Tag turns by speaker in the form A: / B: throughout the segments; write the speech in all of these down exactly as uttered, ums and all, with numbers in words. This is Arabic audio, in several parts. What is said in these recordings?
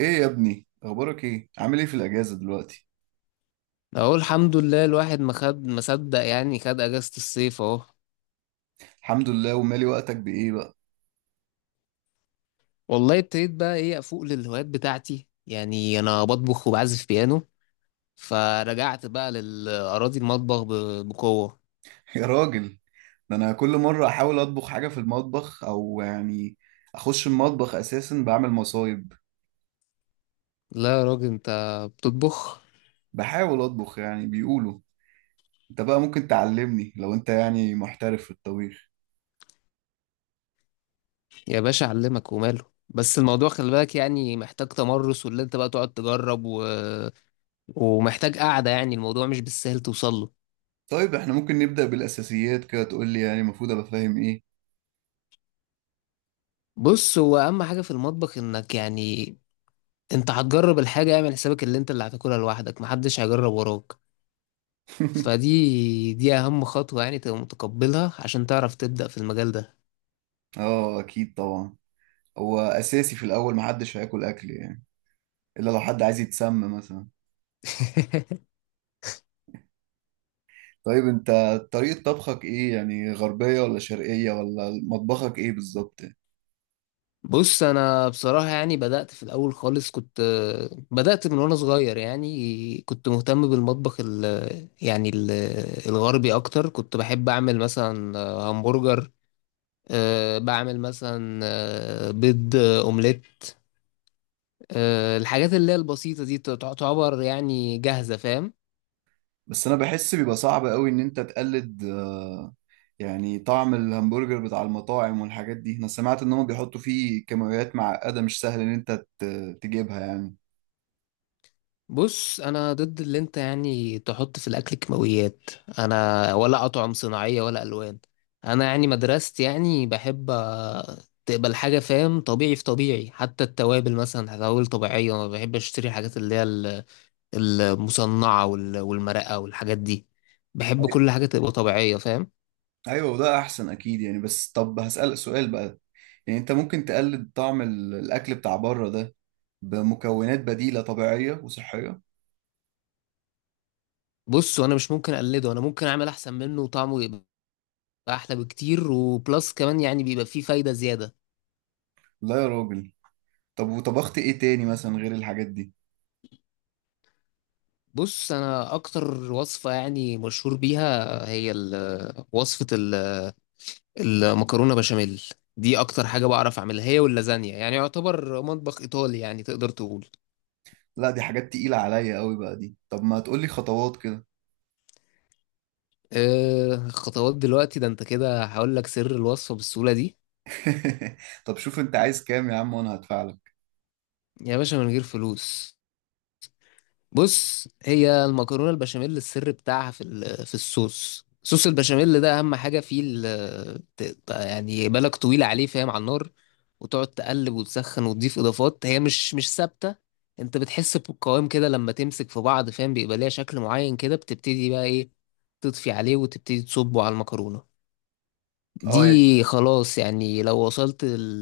A: ايه يا ابني؟ اخبارك ايه؟ عامل ايه في الاجازه دلوقتي؟
B: اقول الحمد لله الواحد ما خد ما صدق، يعني خد اجازة الصيف اهو.
A: الحمد لله. ومالي، وقتك بايه بقى؟
B: والله ابتديت بقى ايه، افوق للهوايات بتاعتي، يعني انا بطبخ وبعزف بيانو. فرجعت بقى للاراضي المطبخ ب- بقوة.
A: يا راجل، ده انا كل مره احاول اطبخ حاجه في المطبخ، او يعني اخش المطبخ اساسا بعمل مصايب.
B: لا يا راجل، انت بتطبخ.
A: بحاول اطبخ يعني، بيقولوا انت بقى ممكن تعلمني لو انت يعني محترف في الطبيخ.
B: يا باشا اعلمك وماله، بس الموضوع خلي بالك، يعني محتاج تمرس، واللي انت بقى تقعد تجرب و... ومحتاج قعدة، يعني الموضوع مش بالسهل توصل له.
A: طيب احنا ممكن نبدا بالاساسيات كده، تقول لي يعني المفروض ابقى فاهم ايه؟
B: بص، هو اهم حاجة في المطبخ انك يعني انت هتجرب الحاجة، اعمل حسابك اللي انت اللي هتاكلها لوحدك، محدش هيجرب وراك. فدي دي اهم خطوة، يعني تبقى متقبلها عشان تعرف تبدأ في المجال ده.
A: اه، اكيد طبعا. هو اساسي في الاول محدش هياكل اكل يعني، الا لو حد عايز يتسمى مثلا. طيب انت، طريقة طبخك ايه؟ يعني غربية ولا شرقية؟ ولا مطبخك ايه بالظبط؟
B: بص، انا بصراحة يعني بدأت في الاول خالص، كنت بدأت من وانا صغير، يعني كنت مهتم بالمطبخ ال يعني ال الغربي اكتر. كنت بحب اعمل مثلا همبرجر. أه بعمل مثلا آه، بيض، آه، اومليت. أه الحاجات اللي هي البسيطة دي تعتبر يعني جاهزة، فاهم.
A: بس انا بحس بيبقى صعب قوي ان انت تقلد، آه، يعني طعم الهمبرجر بتاع المطاعم والحاجات دي. انا سمعت ان هم بيحطوا فيه كيماويات معقدة مش سهل ان انت ت- تجيبها يعني.
B: بص انا ضد اللي انت يعني تحط في الاكل كيماويات. انا ولا اطعم صناعيه ولا الوان. انا يعني مدرستي يعني بحب آه، تقبل حاجه، فاهم، طبيعي في طبيعي، حتى التوابل مثلا توابل طبيعيه. ما بحب اشتري حاجات اللي هي ال- المصنعه وال- والمرقه والحاجات دي. بحب
A: أي-
B: كل حاجه تبقى طبيعيه، فاهم.
A: ايوه، وده احسن اكيد يعني. بس طب هسألك سؤال بقى، يعني انت ممكن تقلد طعم ال- الاكل بتاع بره ده بمكونات بديلة طبيعية وصحية؟
B: بص وانا مش ممكن اقلده، انا ممكن اعمل احسن منه وطعمه يبقى احلى بكتير، وبلس كمان يعني بيبقى فيه فايده زياده.
A: لا يا راجل. طب وطبخت ايه تاني مثلا غير الحاجات دي؟
B: بص، انا اكتر وصفه يعني مشهور بيها هي ال- وصفه ال- المكرونه بشاميل. دي اكتر حاجه بعرف اعملها، هي واللازانيا، يعني يعتبر مطبخ ايطالي يعني تقدر تقول.
A: لا، دي حاجات تقيلة عليا قوي بقى دي. طب ما تقولي خطوات كده.
B: أه خطوات دلوقتي؟ ده انت كده هقول لك سر الوصفه بالسهوله دي.
A: طب شوف انت عايز كام يا عم وانا هدفع لك.
B: يا باشا، من غير فلوس. بص، هي المكرونه البشاميل السر بتاعها في ال- آه، في الصوص صوص البشاميل، ده اهم حاجه فيه ال- آه، ت- ت- يعني بالك طويله عليه، فاهم، على النار، وتقعد تقلب وتسخن وتضيف اضافات هي مش مش ثابته. انت بتحس بالقوام كده لما تمسك في بعض، فاهم، بيبقى ليها شكل معين كده، بتبتدي بقى ايه، تطفي عليه وتبتدي تصبه على المكرونه. دي
A: اه يعني،
B: خلاص، يعني لو وصلت ال-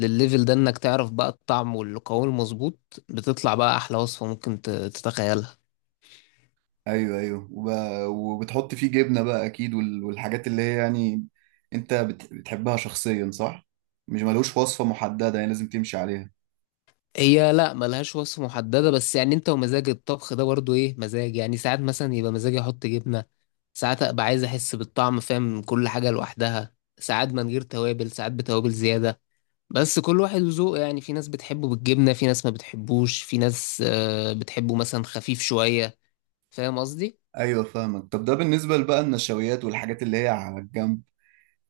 B: للليفل ده، انك تعرف بقى الطعم والقوام المظبوط، بتطلع بقى احلى وصفه ممكن ت- تتخيلها.
A: ايوه ايوه، وب... وبتحط فيه جبنة بقى اكيد، وال... والحاجات اللي هي يعني انت بت... بتحبها شخصيا، صح؟ مش ملوش وصفة محددة يعني لازم تمشي عليها؟
B: هي لا ملهاش وصفة محددة، بس يعني انت ومزاج الطبخ ده برضو، ايه مزاج، يعني ساعات مثلا يبقى مزاجي احط جبنة، ساعات ابقى عايز احس بالطعم، فاهم، كل حاجة لوحدها، ساعات من غير توابل، ساعات بتوابل زيادة. بس كل واحد وذوقه يعني، في ناس بتحبه بالجبنة، في ناس ما بتحبوش، في ناس آه، بتحبه مثلا خفيف شوية. فاهم قصدي؟
A: ايوه فاهمك. طب ده بالنسبة بقى النشويات والحاجات اللي هي على الجنب،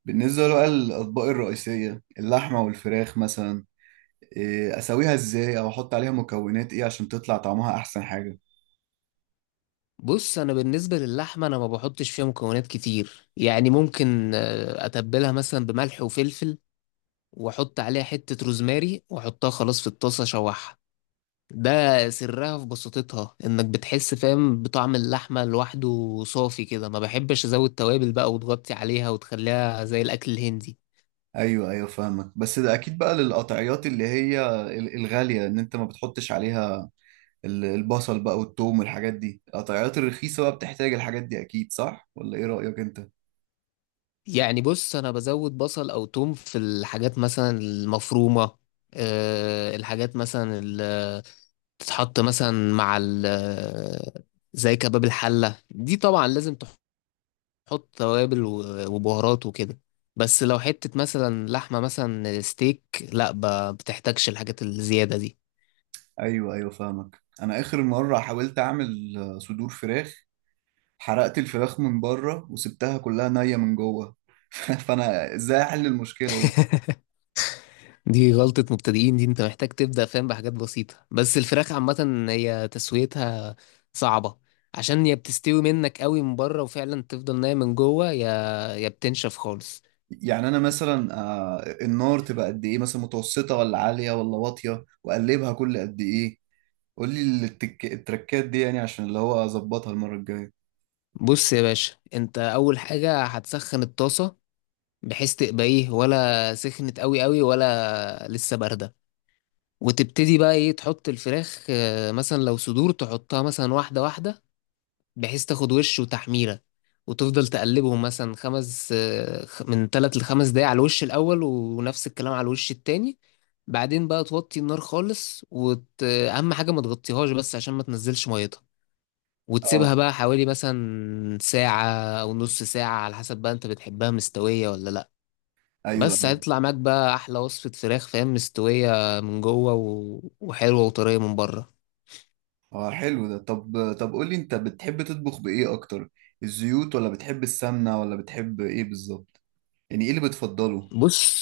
A: بالنسبة بقى للأطباق الرئيسية اللحمة والفراخ مثلا، إيه، أسويها إزاي؟ أو أحط عليها مكونات إيه عشان تطلع طعمها أحسن حاجة؟
B: بص انا بالنسبة للحمة، انا ما بحطش فيها مكونات كتير، يعني ممكن آه، اتبلها مثلا بملح وفلفل، واحط عليها حتة روزماري، واحطها خلاص في الطاسة اشوحها. ده سرها في بساطتها، انك بتحس فاهم بطعم اللحمة لوحده صافي كده، ما بحبش ازود توابل بقى وتغطي عليها وتخليها زي الاكل الهندي.
A: ايوه ايوه فاهمك. بس ده اكيد بقى للقطعيات اللي هي ال- الغاليه ان انت ما بتحطش عليها ال- البصل بقى والثوم والحاجات دي. القطعيات الرخيصه بقى بتحتاج الحاجات دي اكيد، صح ولا ايه رايك انت؟
B: يعني بص، انا بزود بصل او توم في الحاجات مثلا المفرومة. أه الحاجات مثلا اللي تتحط مثلا مع ال- زي كباب الحلة، دي طبعا لازم تحط توابل و- وبهارات وكده. بس لو حتة مثلا لحمة مثلا ستيك، لا ب- بتحتاجش الحاجات الزيادة دي.
A: ايوه ايوه فاهمك. انا اخر مره حاولت اعمل، آه، صدور فراخ. حرقت الفراخ من بره وسبتها كلها نيه من جوه. فانا ازاي احل المشكله دي؟
B: دي غلطة مبتدئين دي، انت محتاج تبدأ فاهم بحاجات بسيطة، بس الفراخ عامة هي تسويتها صعبة، عشان يا بتستوي منك قوي من بره وفعلا تفضل نايم من جوه، يا يا بتنشف خالص.
A: يعني انا مثلا، آه، النار تبقى قد ايه مثلا؟ متوسطه ولا عاليه ولا واطيه؟ واقلبها كل قد ايه؟ قول لي التك... التركات دي يعني عشان اللي هو اظبطها المره الجايه.
B: بص يا باشا، انت اول حاجة هتسخن الطاسة، بحيث تبقى ايه، ولا سخنت قوي قوي ولا لسه باردة، وتبتدي بقى ايه تحط الفراخ، اه، مثلا لو صدور تحطها مثلا واحدة واحدة، بحيث تاخد وش وتحميرة، وتفضل تقلبهم مثلا خمس آه، خ- من تلات لخمس دقايق على الوش الأول، ونفس الكلام على الوش التاني. بعدين بقى توطي النار خالص، وت... أهم حاجة ما تغطيهاش بس عشان ما تنزلش ميتها، وتسيبها
A: اه،
B: بقى حوالي مثلا ساعة أو نص ساعة، على حسب بقى أنت بتحبها مستوية ولا لأ.
A: ايوه
B: بس
A: ايوه.
B: هيطلع معاك بقى أحلى وصفة فراخ، فاهم، مستوية من جوه و... وحلوة وطرية من بره.
A: اه حلو ده. طب طب قول لي انت بتحب تطبخ بايه اكتر؟ الزيوت، ولا بتحب السمنه، ولا بتحب ايه بالظبط؟ يعني ايه اللي بتفضله؟
B: بص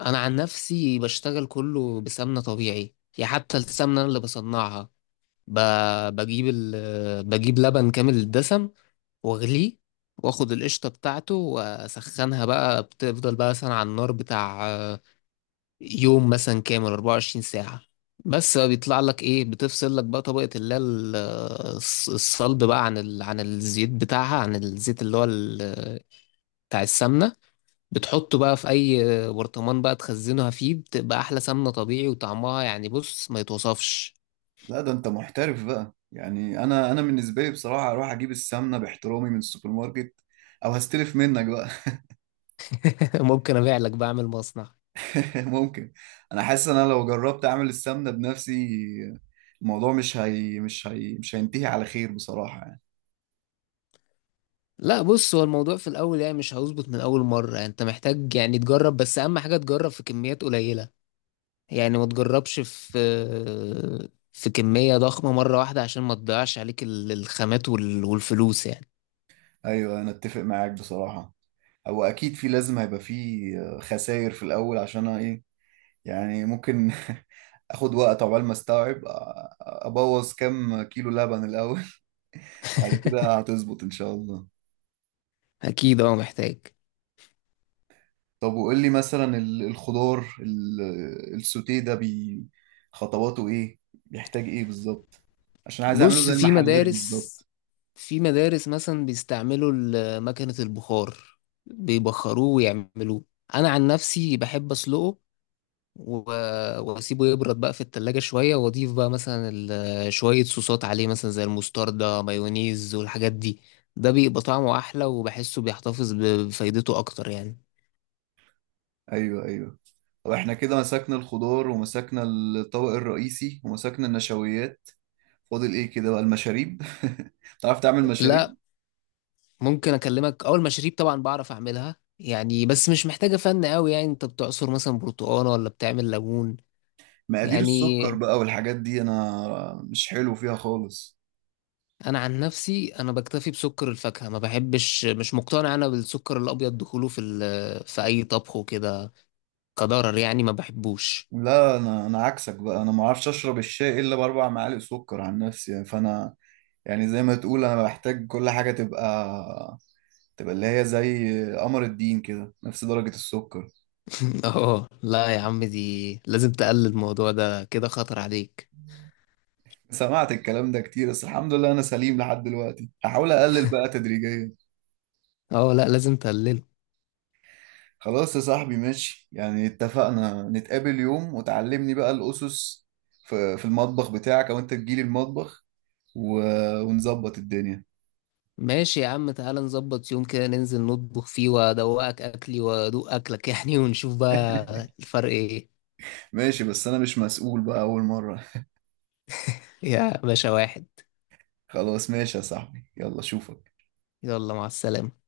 B: انا عن نفسي بشتغل كله بسمنه طبيعي، يعني حتى السمنه أنا اللي بصنعها. ب... بجيب ال... بجيب لبن كامل الدسم، واغليه، واخد القشطه بتاعته واسخنها بقى، بتفضل بقى مثلا على النار بتاع آه، يوم مثلا كامل أربع وعشرين ساعه. بس بقى بيطلع لك ايه، بتفصل لك بقى طبقه اللي هي ال- الص- الصلب بقى عن ال... عن الزيت بتاعها، عن الزيت اللي هو ال... بتاع السمنه، بتحطه بقى في اي برطمان بقى تخزنها فيه، بتبقى احلى سمنة طبيعي وطعمها يعني بص ما يتوصفش.
A: لا، ده انت محترف بقى يعني. انا انا بالنسبه لي بصراحه اروح اجيب السمنه باحترامي من السوبر ماركت، او هستلف منك بقى.
B: ممكن ابيع لك، بعمل مصنع.
A: ممكن. انا حاسس ان انا لو جربت اعمل السمنه بنفسي الموضوع مش هي مش هي مش هينتهي على خير بصراحه يعني.
B: لا بص، هو الموضوع في الاول يعني مش هيظبط من اول مرة، يعني انت محتاج يعني تجرب، بس اهم حاجة تجرب في كميات قليلة، يعني ما تجربش في في كمية ضخمة مرة واحدة، عشان ما تضيعش عليك ال- الخامات وال- والفلوس يعني.
A: ايوه انا اتفق معاك بصراحه. هو اكيد في لازم هيبقى في خسائر في الاول، عشان أنا ايه يعني، ممكن اخد وقت عقبال ما استوعب، أ- ابوظ كام كيلو لبن الاول. وبعد كده هتظبط ان شاء الله.
B: اكيد، اه محتاج.
A: طب وقول لي مثلا ال- الخضار ال- السوتيه ده، بي خطواته ايه؟ بيحتاج ايه بالظبط؟ عشان عايز اعمله
B: بص،
A: زي
B: في
A: المحلات
B: مدارس
A: بالظبط.
B: في مدارس مثلا بيستعملوا ال- مكنة البخار، بيبخروه ويعملوه. انا عن نفسي بحب اسلقه و- واسيبه يبرد بقى في التلاجة شوية، واضيف بقى مثلا ال- شوية صوصات عليه، مثلا زي المستردة مايونيز والحاجات دي. ده بيبقى طعمه احلى، وبحسه بيحتفظ ب- بفايدته اكتر يعني.
A: ايوه ايوه. واحنا كده مسكنا الخضار ومسكنا الطبق الرئيسي ومسكنا النشويات، فاضل ايه كده بقى؟ المشاريب. تعرف تعمل مشاريب؟
B: لا، ممكن اكلمك. اول مشاريب طبعا بعرف اعملها، يعني بس مش محتاجة فن قوي، يعني انت بتعصر مثلا برتقانة ولا بتعمل ليمون.
A: مقادير
B: يعني
A: السكر بقى والحاجات دي انا مش حلو فيها خالص.
B: انا عن نفسي، انا بكتفي بسكر الفاكهه، ما بحبش، مش مقتنع انا بالسكر الابيض دخوله في ال- في اي طبخ وكده، كضرر يعني ما بحبوش.
A: لا، انا انا عكسك بقى. انا ما اعرفش اشرب الشاي الا باربع معالق سكر عن نفسي يعني. فانا يعني زي ما تقول انا بحتاج كل حاجه تبقى تبقى اللي هي زي قمر الدين كده، نفس درجه السكر.
B: اه لا يا عم، دي لازم تقلل، الموضوع ده كده خطر عليك.
A: سمعت الكلام ده كتير بس الحمد لله انا سليم لحد دلوقتي. هحاول اقلل بقى تدريجيا.
B: اه لا، لازم تقلله.
A: خلاص يا صاحبي ماشي. يعني اتفقنا، نتقابل يوم وتعلمني بقى الأسس في في المطبخ بتاعك، أو أنت تجيلي المطبخ، و... ونظبط الدنيا.
B: ماشي يا عم، تعالى نظبط يوم كده ننزل نطبخ فيه، وادوقك اكلي وادوق اكلك يعني، ونشوف بقى الفرق ايه.
A: ماشي. بس أنا مش مسؤول بقى أول مرة.
B: يا باشا، واحد.
A: خلاص ماشي يا صاحبي، يلا أشوفك.
B: يلا مع السلامه.